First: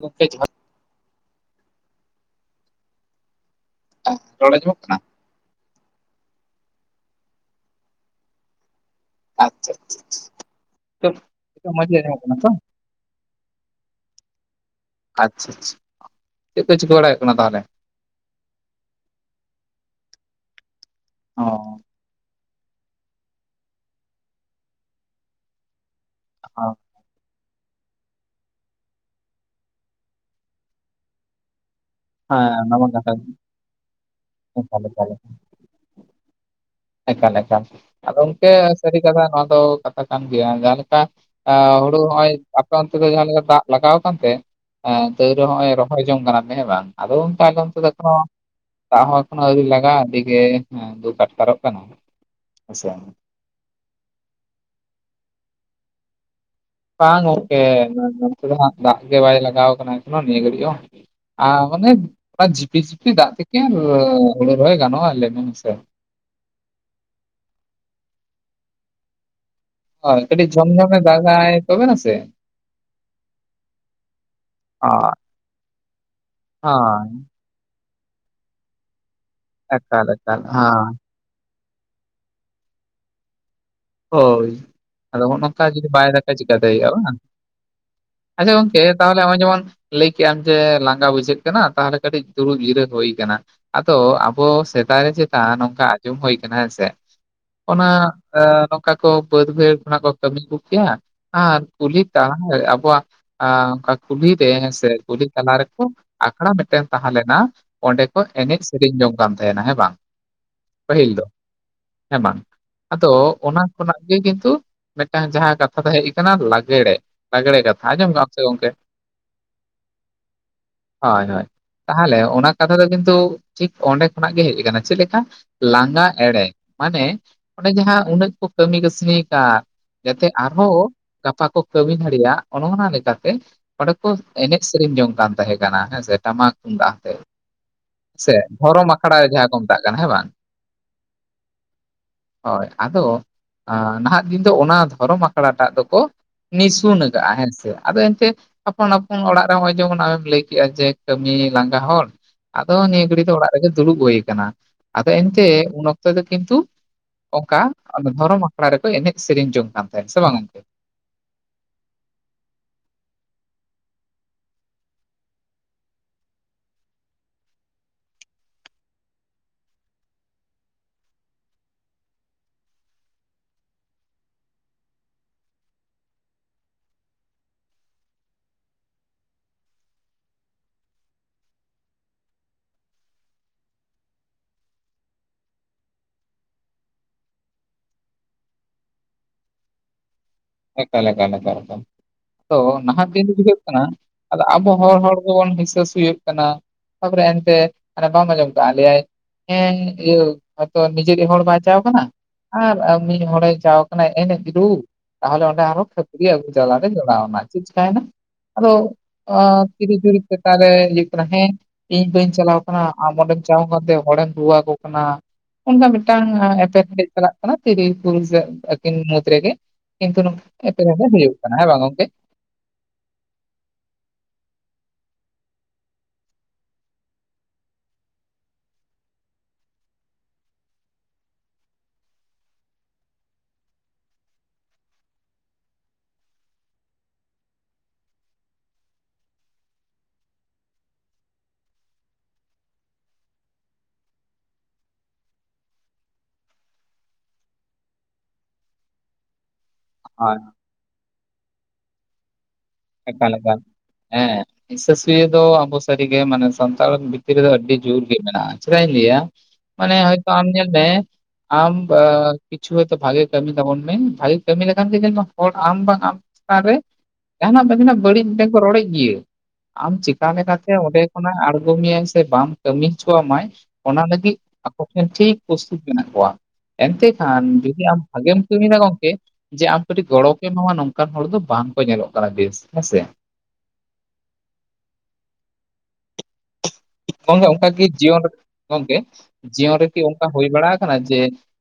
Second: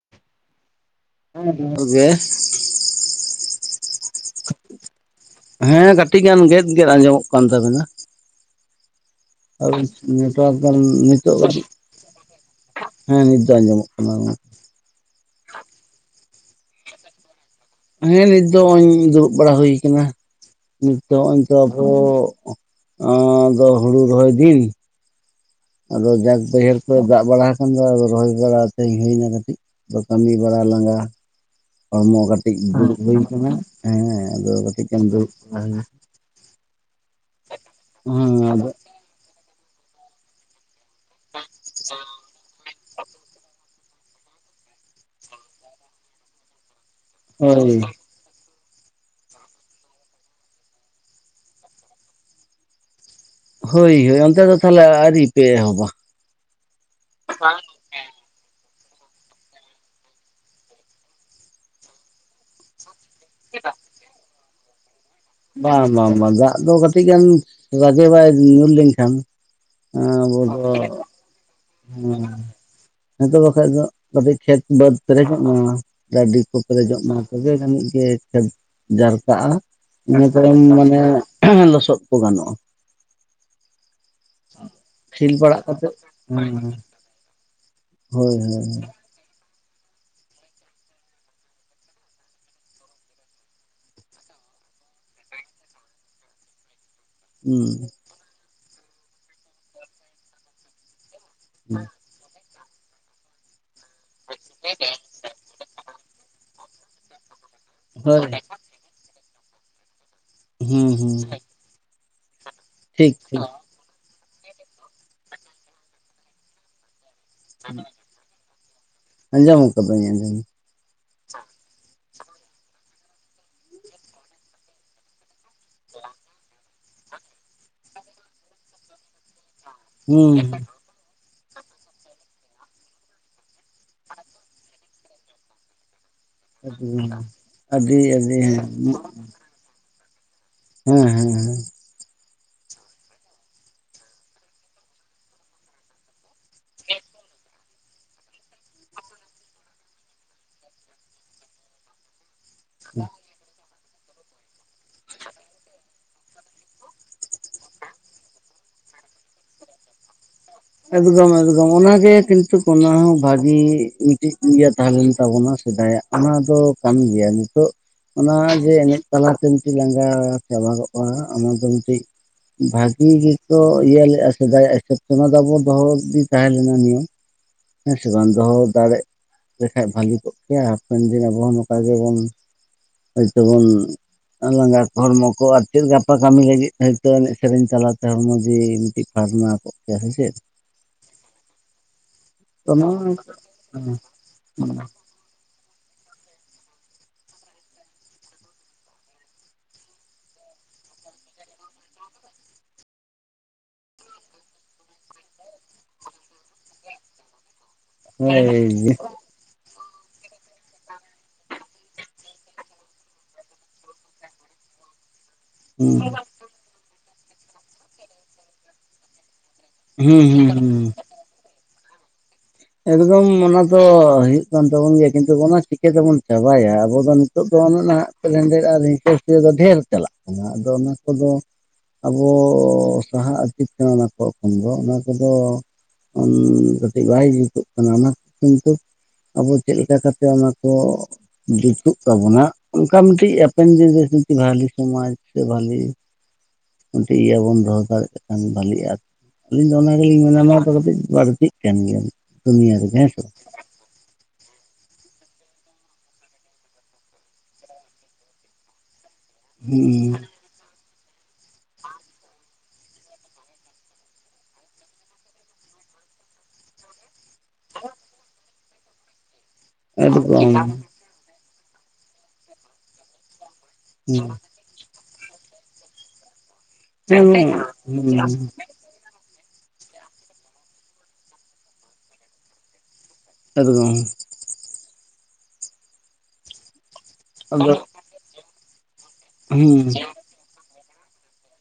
ᱜᱚᱝᱠᱮ ᱡᱚᱦᱟᱨ ᱦᱮᱸᱦᱮ ᱠᱩᱜᱮ ᱨᱚᱲ ᱡᱚᱢᱚᱜ ᱠᱟᱱᱟ ᱦᱮᱸ ᱠᱟᱹᱴᱤᱡ ᱜᱟᱱ ᱜᱮᱫ ᱜᱮᱫ ᱟᱸᱡᱚᱢᱚᱜ ᱠᱟᱱ ᱛᱟᱵᱮᱱᱟ ᱟ ᱟᱪᱪᱷᱟ ᱱᱮᱴᱣᱟᱨ ᱫᱚ [unintelligible] ᱱᱤᱛᱚᱜ ᱟᱪᱪᱷᱟ ᱢᱚᱸᱡᱽ ᱜᱮ ᱟᱸᱡᱚᱢᱚᱜ ᱠᱟᱱᱟ ᱛᱚ ᱦᱮᱸ ᱱᱤᱛ ᱫᱚ ᱟᱸᱡᱚᱢᱚᱜ ᱠᱟᱱᱟ ᱟᱪᱷᱟ ᱪᱷᱟ ᱪᱮᱫ ᱠᱚ ᱪᱤᱠᱟᱹ ᱵᱟᱲᱟᱭ ᱦᱩᱭᱩᱜ ᱠᱟᱱᱟ ᱛᱟᱦᱚᱞᱮ? ᱦᱮᱸ ᱱᱤᱛ ᱫᱚ ᱱᱚᱜᱼᱚᱭ ᱫᱩᱲᱩᱵ ᱵᱟᱲᱟ ᱦᱩᱭ ᱠᱟᱱᱟ ᱱᱤᱛ ᱫᱚ ᱦᱚᱸᱜᱼᱚᱭ ᱛᱚ ᱚ ᱟᱵᱚ ᱟᱫᱚ ᱦᱩᱲᱩ ᱨᱚᱦᱚᱭ ᱫᱤᱱ ᱟᱫᱚ ᱡᱟᱸᱠ ᱵᱟᱹᱭᱦᱟᱹᱲ ᱠᱚᱨᱮ ᱫᱟᱜ ᱵᱟᱲᱟ ᱟᱠᱟᱱ ᱫᱚ ᱟᱫᱚ ᱨᱚᱦ ᱵᱟᱲᱟ ᱠᱟᱛᱮᱧ ᱦᱩᱭᱱᱟ ᱠᱟᱹᱴᱤᱡ ᱫᱚ ᱠᱟᱹᱢᱤ ᱵᱟᱲᱟ ᱞᱟᱸᱜᱟ ᱦᱚᱲᱢᱚ ᱦᱮᱸ ᱠᱟᱹᱴᱤᱡ ᱚᱱᱟ ᱢᱟ ᱫᱩᱲᱩᱵ ᱠᱟᱛᱷᱟ ᱦᱩᱭ ᱜᱮ, ᱟᱠᱟᱱᱟ ᱦᱮᱸ ᱟᱫᱚ ᱮᱠᱟᱞ ᱠᱟᱹᱴᱤᱡ ᱮᱢ ᱮᱠᱟᱞ ᱫᱩᱲᱩᱵ ᱮᱠᱟᱞ ᱮᱠᱟᱞ ᱟᱫᱚ ᱚᱱᱠᱮ ᱥᱟᱹᱨᱤ ᱠᱟᱛᱷᱟ ᱱᱚᱶᱟ ᱫᱚ ᱠᱟᱛᱷᱟ ᱠᱟᱱ ᱜᱮᱭᱟ ᱡᱟᱦᱟᱸ ᱞᱮᱠᱟ ᱟ ᱦᱩᱲᱩ ᱦᱚᱜᱚᱭ ᱟᱯᱮ ᱚᱱᱛᱮ ᱫᱚ ᱡᱟᱦᱟᱸ ᱞᱮᱠᱟ ᱫᱟᱜ ᱞᱟᱜᱟᱣ ᱟᱠᱛᱮ ᱛᱟᱹᱭ ᱨᱮ ᱱᱚᱜ ᱚᱭ ᱨᱚᱦᱚᱭ ᱡᱚᱝ ᱠᱟᱱᱟ ᱯᱮ ᱦᱮᱸ ᱵᱟᱝ᱾ ᱟᱫᱚ ᱛᱞ [inaudible] ᱛᱫᱠ ᱛᱦᱩ ᱦᱳᱭ ᱮᱠᱚᱱᱚ ᱟ ᱞᱟᱜᱟ ᱼᱟ ᱟᱰᱤᱜᱮ ᱫᱩᱠ ᱟᱴᱠᱟᱨᱚᱜ ᱠᱟᱱᱟ ᱟᱥᱟ ᱦᱳᱭ ᱦᱳᱭ ᱚᱱᱛᱮ ᱫᱚ ᱛᱟᱦᱚᱞᱮ ᱟᱹᱣᱨᱤ ᱯᱮ ᱮᱦᱚᱵᱟ ᱵᱟᱝ ᱜᱚᱝᱠᱮ ᱫᱟᱜ ᱜᱮ ᱵᱟᱭ ᱞᱟᱜᱟᱣ ᱠᱟᱱᱟ ᱱᱚᱜᱼᱚᱭ ᱱᱤᱭᱟᱹ ᱜᱷᱟᱹᱲᱤᱡ ᱦᱚᱸ ᱟᱨ ᱚᱱᱮ ᱚᱱᱟ ᱡᱷᱤᱯᱤᱨ ᱡᱤᱯᱤᱨ ᱫᱟᱜ ᱛᱮᱠᱮ ᱦᱩᱲᱩ ᱨᱚᱦᱚᱭ ᱜᱟᱱᱚᱜᱼᱟ ᱦᱮᱸᱥᱮ ᱵᱟᱝ ᱵᱟᱝ ᱫᱟᱜ ᱫᱚ ᱠᱟᱹᱴᱤᱡ ᱜᱟᱱ ᱨᱟᱡᱮ ᱵᱟᱭ ᱧᱩᱨ ᱞᱮᱱᱠᱷᱟᱱ ᱦᱚᱭ ᱟᱵᱚ ᱠᱟᱹᱴᱤᱡ ᱫᱚ ᱡᱚᱷᱢ ᱡᱷᱚᱢᱮ ᱫᱟᱜᱟᱭ ᱛᱚᱵᱱᱟ ᱥᱮ ᱦᱮᱸ ᱛᱚ ᱵᱟᱠᱟᱱᱡ ᱫᱚ ᱠᱟᱹᱴᱤᱡ ᱠᱷᱮᱛ ᱵᱟᱹᱫᱽ ᱦᱳᱭ ᱯᱮᱨᱮᱡᱚᱜ ᱢᱟ ᱜᱟᱹᱰᱤ ᱠᱚ ᱯᱮᱨᱮᱡᱚᱜ ᱦᱳᱭ ᱢᱟ ᱛᱚᱵᱮ ᱡᱟᱹᱱᱤᱡ ᱜᱮ ᱡᱟᱨᱠᱟᱜᱼᱟ ᱮᱠᱟᱞ ᱤᱱᱟᱹ ᱮᱠᱟᱞ ᱛᱟᱭᱚᱢ ᱦᱳᱭ ᱢᱟᱱᱮ ᱞᱚᱥᱚᱫ ᱠᱚ ᱜᱟᱱᱚᱜᱼᱟ ᱦᱚᱭ ᱟᱫᱚ ᱥᱤᱞ ᱦᱚᱜ ᱵᱟᱲᱟ ᱱᱚᱝᱠᱟ ᱡᱩᱫᱤ ᱠᱟᱛᱮᱫ ᱵᱟᱭ ᱫᱟᱜᱼᱟ ᱪᱤᱠᱟ ᱦᱮᱸ ᱫᱟᱲᱮᱭᱟᱜᱼᱟ ᱵᱟᱝ ᱦᱳᱭ ᱦᱳᱭ ᱟᱪᱷᱟ ᱜᱚᱝᱠᱮ ᱛᱟᱦᱚᱞᱮ ᱱᱚᱜᱚᱭ ᱡᱮᱢᱚᱱ ᱞᱟᱹᱭ ᱠᱮᱫ ᱟᱢ ᱡᱮ ᱞᱟᱸᱜᱟ ᱵᱩᱡᱷᱟᱹᱜ ᱠᱟᱱᱟ ᱛᱟᱦᱚᱞᱮ ᱠᱟᱹᱴᱤᱡ ᱫᱩᱲᱩᱵ ᱡᱤᱨᱟᱹ ᱦᱩᱭ ᱠᱟᱱᱟ ᱟᱫᱚ ᱟᱵᱚ ᱥᱮᱫᱟᱭ ᱨᱮ ᱪᱮᱛᱟ ᱱᱚᱝᱠᱟ ᱟᱸᱡᱚᱢ ᱦᱩᱭ ᱠᱟᱱᱟ ᱦᱮᱸᱥᱮ ᱦᱩᱸ ᱚᱱᱟ ᱱᱚᱝᱠᱟ ᱠᱚ ᱵᱟᱹᱫᱽ ᱵᱹᱟᱭᱦᱟᱲ ᱠᱷᱚᱱᱟᱜ ᱠᱚ ᱠᱟᱹᱢᱤ ᱟᱹᱜᱩ ᱠᱮᱭᱟ ᱟᱨ ᱠᱩᱞᱤ ᱟᱵᱚᱣᱟᱜ ᱟ ᱚᱱᱠᱟ ᱠᱩᱞᱦᱤᱨᱮ ᱥᱮ ᱠᱩᱞᱦᱤ ᱛᱟᱞᱟ ᱨᱮᱠᱚ ᱟᱠᱷᱲᱟ ᱢᱤᱫ ᱴᱮᱱ ᱛᱟᱦᱞᱮᱱᱟ ᱚᱸᱰᱮ ᱦᱳᱭ ᱠᱚ ᱮᱱᱮᱡ ᱥᱮᱨᱮᱧ ᱡᱚᱝ ᱠᱟᱱ ᱛᱟᱦᱮᱱᱟ ᱦᱮᱸ ᱵᱟᱝ ᱦᱩᱸ ᱯᱟᱹᱦᱤᱞ ᱦᱩᱸ ᱫᱚ ᱦᱮᱸ ᱵᱟᱝ ᱴᱷᱤᱠ ᱟᱫᱚ ᱴᱷᱤᱠ [unintelligible] ᱠᱷᱚᱱᱟᱜ ᱜᱮ ᱠᱤᱱᱛᱩ ᱢᱤᱫᱴᱟᱝ ᱡᱟᱦᱟᱸ ᱠᱟᱛᱷᱟ ᱫᱚ ᱦᱮᱡ ᱟᱠᱟᱱᱟ ᱞᱟᱜᱽᱲᱮ ᱞᱟᱜᱲᱮ ᱠᱟᱛᱷᱟ ᱟᱱᱡᱚᱢ ᱠᱟ ᱟᱢ ᱥᱮ ᱜᱚᱢᱠᱮ? ᱟᱸᱡᱚᱢ ᱠᱟᱹᱫᱟᱹᱧ ᱟᱸᱡᱚᱢ ᱦᱳᱭ ᱦᱳᱭ ᱛᱟᱦᱚᱞᱮ ᱚᱱᱟ ᱠᱟᱛᱷᱟ ᱫᱚ ᱠᱤᱱᱛᱩ ᱴᱷᱤᱠ ᱚᱱᱰᱮ ᱠᱷᱚᱱᱟᱜ ᱜᱮ ᱦᱮᱡ ᱟᱠᱟᱱᱟ ᱪᱮᱫ ᱞᱮᱠᱟ ᱞᱟᱸᱜᱟ ᱮᱲᱮ ᱢᱟᱱᱮ ᱚᱱᱮ ᱡᱟᱦᱟᱸ ᱩᱱᱟᱹᱜ ᱠᱟᱹᱢᱤ ᱠᱟᱹᱥᱱᱤᱭᱠᱟ ᱡᱟᱛᱮ ᱦᱩᱸ ᱟᱨᱦᱚᱸ ᱜᱟᱯᱟ ᱠᱚ ᱠᱟᱹᱢᱤ ᱫᱷᱟᱲᱮᱭᱟᱜ ᱚᱱᱟ ᱚᱱᱟ ᱞᱮᱠᱟᱛᱮ ᱚᱱᱰᱮ ᱠᱚ ᱮᱱᱮᱡ ᱥᱮᱨᱮᱧ ᱡᱚᱝ ᱠᱟᱱ ᱛᱟᱦᱮᱸ ᱠᱟᱱᱟ ᱦᱮᱸᱥᱮ ᱴᱟᱢᱟᱠ ᱛᱩᱢᱫᱟᱜ ᱦᱩᱸ ᱟᱛᱮ ᱟᱹᱰᱤ ᱥᱮ ᱟᱹᱰᱤ ᱦᱮᱸ ᱫᱷᱚᱨᱚᱢ ᱟᱠᱷᱲᱟ ᱡᱟᱦᱟᱸ ᱠᱚ ᱢᱮᱛᱟᱜ ᱠᱟᱱᱟ ᱦᱮᱸ ᱵᱟᱝ ᱦᱮᱸ ᱦᱮᱸ ᱦᱮᱸ ᱦᱳᱭ ᱟᱫᱚ ᱱᱟᱦᱟᱜ ᱫᱤᱱ ᱫᱚ ᱚᱱᱟ ᱫᱷᱚᱨᱚᱢ ᱟᱠᱷᱲᱟᱴᱟᱜ ᱫᱚᱠᱚ ᱱᱤᱥᱩᱱᱠᱟᱜ-ᱟ ᱦᱮᱸ ᱥᱮ ᱟᱫᱚ ᱮᱱᱛᱮ ᱟᱯᱟᱱ ᱟᱯᱚᱱ ᱚᱲᱟᱜ ᱨᱮ ᱱᱚᱜᱚᱭ ᱡᱮᱢᱚᱱ ᱟᱢᱮᱢ ᱞᱟᱹᱭ ᱠᱮᱫᱼᱟ ᱡᱮ ᱠᱟᱹᱢᱤ ᱞᱟᱸᱜᱟ ᱦᱚᱲ ᱟᱫᱚ ᱱᱤᱭᱟᱹ ᱜᱷᱟᱹᱲᱤ ᱫᱚ ᱚᱲᱟᱜ ᱨᱮᱜᱮ ᱫᱩᱲᱩᱵ ᱦᱩᱭ ᱠᱟᱱᱟ ᱟᱫᱚ ᱮᱱᱛᱮ ᱩᱱ ᱚᱠᱛᱚ ᱫᱚ ᱠᱤᱱᱛᱩ ᱚᱱᱠᱟ ᱫᱷᱚᱨᱚᱢ ᱟᱠᱷᱲᱟ ᱨᱮᱠᱚ ᱮᱱᱮᱡ ᱥᱮᱨᱮᱧ ᱡᱚᱝ ᱠᱟᱱ ᱛᱟᱦᱮᱸᱫ ᱥᱮ ᱵᱟᱝ ᱜᱚᱝᱠᱮ ᱮᱠᱫᱚᱢ ᱮᱠᱫᱚᱢ ᱚᱱᱟᱜᱮ ᱠᱤᱱᱛᱩ ᱚᱱᱟ ᱦᱚᱸ ᱵᱷᱟᱜᱤ ᱢᱤᱫᱴᱤᱡ ᱤᱭᱟᱹ ᱛᱟᱦᱮᱸᱞᱮᱱ ᱛᱟᱵᱚᱱᱟ ᱥᱮᱫᱟᱭᱟᱜ ᱚᱱᱟ ᱫᱚ ᱠᱟᱹᱢᱤ ᱜᱮᱭᱟ ᱱᱤᱛᱚᱜ ᱚᱱᱟ ᱡᱮ ᱮᱱᱮᱡ ᱛᱟᱞᱟᱛᱮ ᱢᱤᱫᱴᱮᱱ ᱞᱟᱸᱜᱟ ᱪᱟᱵᱟᱚᱜᱼᱟ ᱚᱱᱟ ᱫᱚ ᱢᱤᱫᱴᱤᱡ ᱵᱷᱟᱜᱤ ᱜᱮᱠᱚ ᱤᱭᱟᱹ ᱞᱮᱜᱼᱟ ᱥᱮᱫᱟᱭᱟᱜ ᱦᱤᱥᱟᱹᱵ ᱛᱮᱢᱟ ᱵᱟᱵᱚ ᱫᱚᱦᱚ ᱤᱫᱤ ᱛᱟᱦᱮᱸ ᱞᱮᱱᱟ ᱱᱤᱭᱟᱹ ᱦᱮᱸ ᱥᱮ ᱵᱟᱝ ᱫᱚᱦᱚ ᱫᱟᱲᱮᱜ ᱞᱮᱠᱷᱟᱡ ᱵᱷᱟᱞᱤ ᱠᱚᱜ ᱜᱮᱭᱟ ᱦᱟᱯᱮᱱ ᱫᱤᱱ ᱟᱵᱚ ᱦᱚᱸ ᱱᱚᱝᱠᱟ ᱜᱮᱵᱚᱱ ᱦᱳᱭᱛᱚᱵᱚᱱ ᱞᱟᱸᱜᱟ ᱦᱚᱲᱢᱚ ᱠᱚ ᱟᱨ ᱪᱮᱫ ᱜᱟᱯᱟ ᱠᱟᱹᱢᱤ ᱞᱟᱹᱜᱤᱫ ᱦᱚᱭᱛᱳ ᱮᱱᱮᱡ ᱥᱮᱨᱮᱧ ᱛᱟᱞᱟᱛᱮ ᱦᱚᱲᱢᱚ ᱡᱮ ᱢᱤᱫᱴᱤ ᱯᱷᱟᱨᱱᱟ ᱠᱚᱜ ᱠᱮᱭᱟ ᱦᱮᱸ ᱪᱮᱫ ᱮᱠᱟᱞ ᱮᱠᱟᱞ ᱮᱠᱟᱞ ᱮᱠᱟᱞ ᱛᱚ ᱱᱟᱦᱟᱜ ᱫᱤᱱ ᱜᱮ ᱦᱩᱭᱩᱜ ᱠᱟᱱᱟ ᱟᱫᱚ ᱟᱵᱚ ᱦᱚᱲ ᱦᱚᱲ ᱜᱮᱵᱚᱱ ᱦᱤᱸᱥᱟᱹ ᱦ ᱥᱩᱭᱟᱜ ᱠᱟᱱᱟ ᱛᱟᱯᱚᱨᱮ ᱮᱱᱛᱮ [unintelligible] ᱵᱟᱢ ᱟᱸᱡᱚᱢ ᱠᱟᱜ ᱞᱮᱹᱭ ᱟᱭ ᱦᱮᱸ ᱤᱭᱟᱹ ᱦᱚᱛᱚ ᱱᱤᱡᱮ ᱜᱮ ᱦᱚᱲ ᱵᱟᱭᱪᱟᱣ ᱠᱟᱱᱟ ᱟᱨ ᱢᱤᱫ ᱦᱚᱲ ᱮ ᱪᱟᱣ ᱠᱟᱱᱟ ᱮᱱᱮᱡ ᱨᱩᱸ ᱛᱟᱦᱚᱞᱮ ᱚᱸᱰᱮ ᱟᱨᱦᱚᱸ ᱠᱷᱟᱹᱯᱟᱹᱨᱤᱭᱟᱹ ᱟᱹᱜᱩ ᱪᱟᱞᱟᱜᱮ ᱡᱚᱲᱟᱣᱱᱟ ᱪᱮᱫ ᱪᱤᱠᱟᱭᱮᱱᱟ ᱟᱫᱚ? ᱦᱳᱭ [inaudible] ᱤᱧ ᱵᱟᱹᱧ ᱪᱟᱞᱟᱣ ᱠᱟᱱᱟ ᱟᱢ ᱚᱸᱰᱮᱢ ᱪᱟᱣ ᱠᱟᱱᱛᱮ ᱦᱚᱲᱮᱢ ᱨᱩᱣᱟᱠᱚ ᱠᱟᱱᱟ ᱚᱱᱠᱟ ᱦᱩᱸ ᱢᱤᱫᱴᱟᱝ ᱮᱯᱮᱨ ᱦᱮᱸᱰᱮᱡ ᱪᱟᱞᱟᱜ ᱠᱟᱱᱟ ᱛᱤᱨᱤ ᱯᱟᱨᱩᱥ ᱟᱹᱠᱤᱱ ᱢᱩᱫᱽ ᱨᱮᱜᱮ ᱠᱤᱱᱛᱩ ᱦᱩᱸ ᱦᱩᱸ ᱟᱛᱩ ᱦᱩᱸ ᱨᱮᱫᱚ ᱦᱩᱭᱩᱜ ᱠᱟᱱᱟ ᱦᱮᱸ ᱵᱟᱝ ᱜᱚᱝᱠᱮ ᱮᱠᱫᱚᱢ ᱚᱱᱟ ᱫᱚ ᱦᱩᱭᱩᱜ ᱠᱟᱱ ᱛᱟᱵᱚᱱ ᱜᱮᱭᱟ ᱠᱤᱱᱛᱩ ᱚᱱᱟ ᱪᱤᱠᱟᱹ ᱛᱮᱵᱚᱱ ᱪᱟᱵᱟᱭᱟ ᱟᱵᱚ ᱫᱚ ᱱᱤᱛᱚᱜ ᱫᱚ ᱚᱱᱮ ᱱᱟᱦᱟᱜ ᱠᱮᱞᱮᱱᱰᱟᱨ ᱟᱨ ᱦᱤᱥᱟᱹᱥᱩᱭᱟᱹ ᱫᱚ ᱰᱷᱮᱨ ᱪᱟᱞᱟᱜ ᱠᱟᱱᱟ ᱟᱫᱚ ᱚᱱᱟ ᱠᱚᱫᱚ ᱟᱵᱚ ᱥᱟᱦᱟᱜ ᱟᱹᱛ ᱠᱟᱱᱟ ᱚᱱᱟ ᱠᱚ ᱠᱷᱚᱱ ᱫᱚ ᱚᱱᱟ ᱠᱚᱫᱚ ᱦᱮᱸ ᱠᱟᱹᱴᱤᱡ ᱵᱟᱭ ᱡᱩᱛᱩᱜ ᱠᱟᱱᱟ ᱚᱱᱟᱛᱮ ᱠᱤᱱᱛᱩ ᱟᱵᱚ ᱪᱮᱫ ᱞᱮᱠᱟ ᱠᱟᱛᱮᱜ ᱚᱱᱟᱠᱚ ᱡᱩᱛᱩᱜ ᱛᱟᱵᱚᱱᱟ ᱚᱱᱠᱟ ᱢᱤᱫᱴᱤᱡ ᱦᱟᱯᱮᱱ ᱫᱤᱱᱨᱮ ᱵᱷᱟᱹᱞᱤ ᱥᱚᱢᱟᱡᱽ ᱥᱮ ᱵᱷᱟᱹᱞᱤ [inaudible] ᱤᱭᱟᱹ ᱵᱚᱱ ᱫᱚᱦᱚ ᱫᱟᱲᱮᱭᱟᱜ ᱠᱷᱟᱱ ᱵᱷᱟᱹᱞᱤᱜᱼᱟ ᱟᱨ ᱟᱹᱞᱤᱧ ᱫᱚ ᱚᱱᱟ ᱜᱮᱞᱤᱧ ᱦᱳᱭ ᱢᱮᱱᱟ ᱱᱚᱶᱟ ᱫᱚ ᱠᱟᱹᱴᱤᱡ ᱵᱟᱹᱲᱛᱤ ᱠᱟᱱ ᱜᱮᱭᱟ ᱫᱤᱭᱮ ᱮᱠᱟᱞ ᱮᱠᱟᱞ ᱦᱮᱸ ᱦᱤᱥᱟᱹ ᱥᱤᱭᱟᱹ ᱫᱚ ᱟᱵᱚ ᱥᱟᱹᱨᱤᱜᱮ ᱢᱟᱱᱮ ᱥᱟᱱᱛᱟᱲ ᱵᱷᱤᱛᱤᱨ ᱨᱮᱫᱚ ᱟᱹᱰᱤ ᱡᱳᱨ ᱜᱮ ᱢᱮᱱᱟᱜᱼᱟ ᱪᱮᱫᱟᱜ ᱤᱧ ᱞᱟᱹᱭ-ᱟ? ᱢᱟᱱᱮ ᱦᱚᱭᱛᱚ ᱟᱢ ᱧᱮᱞ ᱢᱮ ᱟᱢ ᱠᱤᱪᱷᱩ ᱦᱚᱭᱛᱚ ᱵᱷᱟᱜᱮ ᱠᱟᱹᱢᱤ ᱛᱟᱵᱚᱱ ᱢᱮ ᱵᱷᱟᱜᱮ ᱠᱟᱹᱢᱤ ᱞᱮᱠᱷᱟᱱ ᱦᱚᱲ ᱟᱢ ᱵᱟᱝ ᱟᱢ ᱛᱟᱱ ᱨᱮ ᱡᱟᱦᱟᱱᱟᱜ ᱵᱟᱹᱲᱤᱡ ᱢᱤᱫ ᱴᱮᱱ ᱠᱚ ᱨᱚᱲᱮᱫ ᱜᱤᱭᱟᱹ ᱟᱢ ᱟᱹᱰᱤ ᱪᱮᱠᱟ ᱠᱚᱢ ᱦᱮᱸ ᱞᱮᱠᱟᱛᱮ ᱚᱸᱰᱮ ᱚᱱᱟ ᱟᱬᱸᱜᱚ ᱢᱮᱭᱟᱭ ᱥᱮ ᱵᱟᱢ ᱠᱟᱹᱢᱤ ᱦᱚᱪᱚᱣᱟ ᱢᱟᱭ ᱚᱱᱟ ᱞᱟᱹᱜᱤᱫ ᱟᱠᱚ ᱴᱷᱮᱱ ᱴᱷᱤᱠ ᱯᱨᱚᱥᱛᱩᱛ ᱢᱮᱱᱟᱜ ᱠᱚᱣᱟ ᱮᱱᱛᱮ ᱠᱷᱟᱱ ᱟᱹᱰᱤ ᱡᱩᱫᱤ ᱟᱢ ᱵᱷᱟᱜᱮᱢ ᱠᱚᱢ ᱠᱟᱹᱢᱤᱭᱮᱫᱟ ᱜᱚᱢᱠᱮ ᱡᱮ ᱟᱢ ᱠᱟᱹᱴᱤᱡ ᱜᱚᱲᱚ ᱠᱚ ᱮᱢᱟᱢᱟ ᱱᱚᱝᱠᱟᱱ ᱦᱚᱲ ᱫᱚ ᱵᱟᱝ ᱠᱚ ᱧᱮᱞᱚᱜ ᱠᱟᱱᱟ ᱵᱮᱥ ᱦᱮᱸᱥᱮ ᱮᱠᱫᱚᱢ ᱜᱚᱝᱠᱮ ᱚᱱᱠᱟ ᱠᱤ ᱡᱤᱭᱚᱱ ᱨᱮ ᱜᱚᱝᱠᱮ ᱡᱤᱭᱚᱱ ᱦᱩᱸ ᱨᱮᱠᱤ ᱚᱱᱠᱟ ᱦᱩᱭ ᱵᱟᱲᱟ ᱠᱟᱱᱟ ᱡᱮ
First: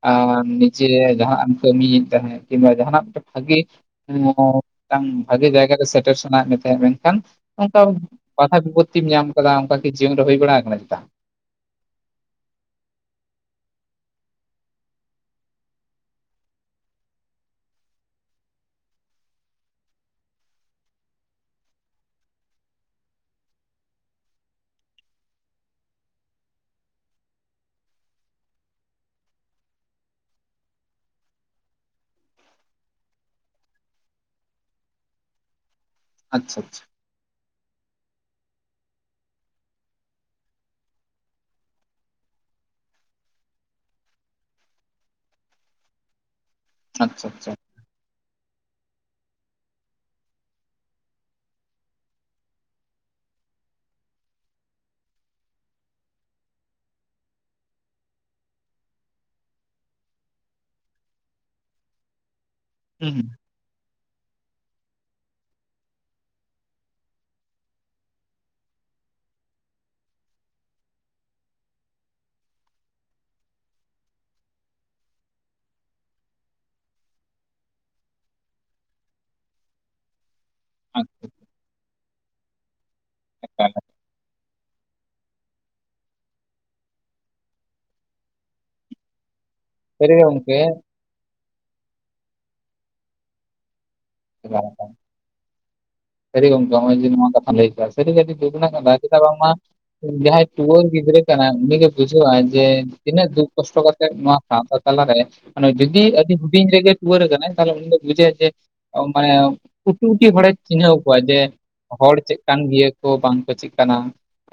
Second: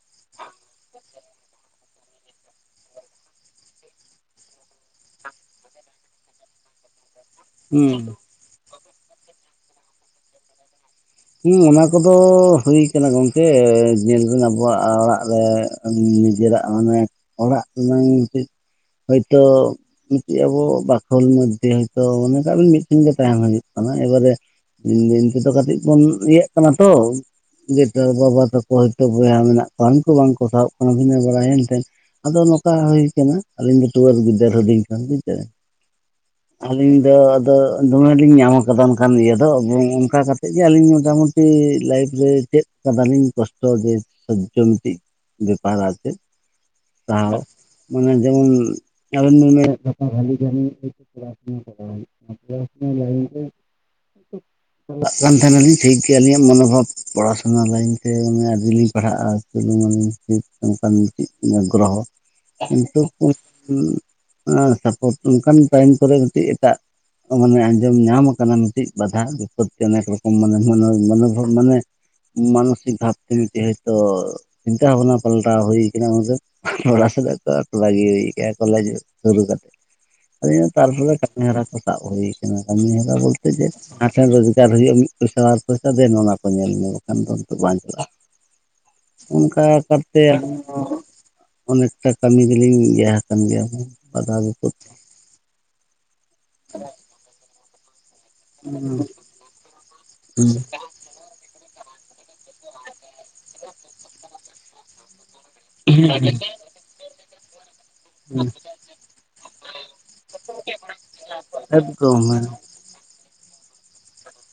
ᱟᱢ ᱱᱤᱡᱮ ᱡᱟᱦᱟᱸ ᱮᱢ ᱠᱟᱹᱢᱤ ᱮᱫ ᱛᱟᱦᱮᱸᱫ ᱠᱤᱢᱵᱟ ᱡᱟᱦᱟᱸᱱᱟᱜ ᱢᱤᱫᱴᱮᱱ ᱵᱷᱟᱹᱜᱮ [inaudible] ᱢᱤᱫᱴᱟᱝ ᱵᱷᱟᱜᱮ ᱡᱟᱭᱜᱟ ᱨᱮ ᱥᱮᱴᱮᱨ ᱥᱟᱱᱟᱭᱮᱫ ᱢᱮ ᱛᱟᱦᱮᱸᱫ ᱢᱮᱱᱠᱷᱟᱱ ᱚᱱᱠᱟ ᱦᱩᱸ ᱵᱟᱫᱷᱟ ᱵᱤᱯᱚᱛᱛᱤ ᱧᱟᱢ ᱟᱠᱟᱫᱟ ᱚᱱᱠᱟᱠᱤ ᱡᱤᱭᱚᱱ ᱨᱮ ᱦᱩᱭ ᱵᱟᱲᱟ ᱟᱠᱟᱱᱟ ᱪᱮᱛᱟ? ᱦᱩᱸ ᱚᱱᱟ ᱠᱚᱫᱚ ᱦᱩᱭ ᱠᱟᱱᱟ ᱜᱚᱝᱠᱮ ᱡᱤᱭᱚᱱ ᱨᱮᱱ ᱟᱵᱚᱣᱟᱜ ᱟᱲᱟᱜ ᱨᱮ ᱱᱤᱡᱮᱨᱟᱜ ᱢᱟᱱᱮ ᱚᱲᱟᱜ ᱨᱮᱱᱟᱝ ᱪᱮᱫ ᱦᱚᱭᱛᱚ ᱢᱤᱫᱴᱤᱡ ᱟᱵᱚ ᱵᱟᱠᱷᱳᱞ ᱢᱚᱫᱽᱫᱷᱮ ᱦᱚᱭᱛᱳ ᱢᱚᱱᱮ ᱠᱟᱜ ᱵᱤᱱ ᱢᱤᱫᱴᱷᱮᱱ ᱜᱮ ᱛᱟᱦᱮ ᱦᱳᱭᱩᱜ ᱠᱟᱱᱟ ᱮᱠᱵᱟᱨᱮ ᱫᱤᱱ ᱫᱤᱱ ᱛᱮᱫᱚ ᱠᱟᱹᱴᱤᱡ ᱵᱚᱱ ᱤᱭᱟᱹᱜ ᱠᱟᱱᱟ ᱛᱚ ᱜᱮᱛᱚ ᱵᱟᱵᱟ ᱛᱟᱠᱚ ᱦᱳᱭᱛᱚ ᱵᱚᱭᱦᱟ ᱢᱮᱱᱟᱜ ᱠᱚᱣᱟ ᱩᱱᱠᱩ ᱵᱟᱝᱠᱚ ᱥᱟᱦᱟᱵ ᱠᱟᱱᱟ ᱵᱷᱤᱱᱟᱹ ᱵᱟᱲᱟ ᱦᱮᱱᱛᱮᱱ ᱟᱫᱚ ᱱᱚᱠᱟ ᱦᱩᱭ ᱠᱟᱱᱟ ᱟᱹᱞᱤᱧ ᱫᱚ ᱴᱩᱣᱟᱹᱨ ᱜᱤᱫᱟᱹᱨ ᱦᱩᱰᱤᱧ ᱠᱟᱱ ᱵᱩᱡ [unintelligible] ᱟᱪᱪᱷᱟ ᱟᱪᱪᱷᱟ ᱟᱹᱞᱤᱧ ᱫᱚ ᱟᱫᱚ ᱫᱚᱢᱮ ᱞᱤᱧ ᱧᱟᱢ ᱠᱟᱫᱟ ᱚᱱᱠᱟᱱ ᱤᱭᱟᱹ ᱫᱚ [unintelligible] ᱚᱱᱠᱟ ᱠᱟ ᱛᱮᱡᱜᱮ ᱟᱹᱞᱤᱧ ᱢᱚᱴᱟᱢᱩᱴᱤ ᱞᱟᱭᱤᱯᱷ ᱨᱮ ᱪᱮᱫ ᱠᱟᱫᱟᱞᱤᱧ ᱠᱚᱥᱴᱚ ᱡᱮ ᱥᱚᱦᱡᱚ ᱢᱤᱫᱴᱤᱡ ᱵᱮᱯᱟᱨ ᱟᱨ ᱪᱮᱫ ᱟᱪᱪᱷᱟ ᱥᱟᱦᱟᱣ ᱟᱪᱪᱷᱟ ᱢᱟᱱᱮ ᱡᱮᱢᱚᱱ ᱟᱵᱤᱱ ᱵᱤᱱ ᱢᱮᱱᱮᱫ [unintelligible] [unintelligible] ᱪᱟᱞᱟᱜ ᱠᱟᱱ ᱛᱟᱦᱮᱱᱟᱞᱤᱧ ᱥᱮᱭᱮᱜᱮ ᱟᱹᱞᱤᱧᱟᱜ ᱢᱚᱱᱳᱵᱷᱟᱵᱽ [unintelligible] ᱯᱚᱲᱟᱥᱩᱱᱟ ᱞᱟᱹᱭᱤᱱ ᱛᱮ ᱢᱟᱱᱮ ᱟᱹᱰᱤ ᱞᱤᱧ ᱯᱟᱲᱦᱟᱜᱼᱟ [unintelligible] ᱱᱚᱱᱠᱟᱱ ᱪᱮᱫ ᱜᱨᱚᱦᱚ ᱦᱩᱸ ᱦᱩᱸ [unintelligible] ᱥᱟᱯᱳᱴ ᱚᱱᱠᱟᱱ ᱴᱟᱭᱤᱢ ᱠᱚᱨᱮ ᱠᱟᱹᱴᱤᱡ ᱮᱴᱟᱜ ᱢᱟᱱᱮ ᱟᱸᱡᱚᱢ ᱧᱟᱢ ᱠᱟᱱᱟ ᱢᱤᱫᱴᱤᱡ ᱵᱟᱫᱷᱟ ᱵᱤᱯᱚᱛ ᱚᱱᱮᱠ ᱨᱚᱠᱚᱢ ᱢᱟᱱᱮ ᱢᱟᱱᱮ ᱢᱟᱱᱮ ᱢᱟᱱᱥᱤᱠ ᱵᱷᱟᱵ ᱛᱮᱢᱤᱛ ᱦᱚᱭᱛᱚ ᱪᱤᱱᱛᱟᱹ ᱵᱷᱟᱵᱽᱱᱟ ᱯᱟᱞᱴᱟᱣ ᱦᱩᱭ ᱠᱟᱱᱟ ᱩᱱ ᱨᱮ ᱚᱲᱟᱜ ᱥᱮᱫᱟᱜ ᱠᱚ ᱵᱷᱟᱜᱤ ᱦᱩᱭ ᱠᱚᱞᱮᱡᱽ ᱥᱩᱨᱩ ᱠᱟᱛᱮ [unintelligible] ᱛᱟᱨᱯᱚᱨᱮ ᱟᱪᱪᱷᱟ ᱠᱟᱹᱢᱤ ᱦᱚᱨᱟ ᱠᱚ ᱥᱟᱵ ᱦᱩᱭ ᱠᱟᱹᱢᱤᱦᱚᱨᱟ ᱵᱚᱞᱛᱮ ᱡᱮ ᱟᱪᱪᱷᱟ ᱪᱮᱫ [unintelligible] ᱟᱨ ᱦᱩᱭᱩᱜᱼᱟ ᱢᱤᱫ ᱯᱚᱭᱥᱟ ᱵᱟᱨ ᱯᱚᱭᱥᱟ ᱫᱮᱱ ᱚᱱᱟ ᱠᱚ ᱧᱮᱞ ᱢᱮ ᱵᱟᱠᱷᱟᱱ ᱫᱚ ᱱᱤᱛᱚᱜ ᱵᱟᱝ ᱪᱟᱞᱟᱜᱼᱟ ᱥᱟᱹᱨᱤ ᱚᱱᱠᱟᱛᱮ ᱜᱮ ᱜᱚᱝᱠᱮ ᱟᱨᱚᱸ ᱚᱱᱮᱠᱴᱟ ᱠᱟᱹᱢᱤ ᱜᱮ ᱞᱤᱧ ᱤᱭᱟᱹ ᱟᱠᱟᱱ ᱜᱮᱭᱟ ᱵᱟᱫᱷᱟ ᱵᱤᱯᱚᱫ ᱥᱟᱹᱨᱤ ᱜᱚᱝᱠᱮ ᱱᱚᱜ ᱚᱭ ᱡᱮ ᱱᱚᱣᱟ ᱠᱟᱛᱷᱟ ᱞᱟᱹᱭ ᱠᱮᱫᱟ ᱥᱟᱹᱨᱤ ᱜᱮ ᱟ. ᱰᱤ ᱦᱩᱸ [unintelligible] ᱡᱟᱦᱟᱸᱭ ᱴᱩᱟᱹᱨ ᱜᱤᱫᱽᱨᱟᱹ ᱠᱟᱱᱟ ᱩᱱᱤ ᱜᱮ ᱵᱩᱡᱷᱟᱹᱟᱭ ᱡᱮ ᱛᱤᱱᱟᱹᱜ ᱫᱩᱠ ᱠᱚᱥᱴᱚ ᱠᱟᱛᱮᱜ ᱱᱚᱣᱟ ᱥᱟᱶᱛᱟ ᱛᱟᱞᱟᱨᱮ [unintelligible] ᱡᱩᱫᱤ ᱟᱹᱰᱤ ᱦᱩᱰᱤᱧ ᱨᱮᱜᱮ ᱴᱩᱣᱟᱹᱨ ᱟᱠᱟᱱᱟᱭ ᱛᱟᱦᱚᱞᱮ ᱩᱱᱤ ᱫᱚᱭ ᱵᱩᱡᱟᱹᱭᱟ ᱡᱮ ᱦᱩᱸ ᱚ ᱢᱟᱱᱮ ᱩᱴᱤ ᱩᱴᱤ ᱦᱚᱲᱮ ᱪᱤᱱᱦᱟᱹᱣ ᱠᱚᱣᱟ ᱡᱮ ᱦᱚᱲ ᱮᱠᱫᱚᱢ ᱪᱮᱫ ᱦᱮᱸ ᱠᱟᱱ ᱜᱤᱭᱟ ᱠᱚ ᱵᱟᱝ ᱠᱚ ᱪᱮᱫ ᱠᱟᱱᱟ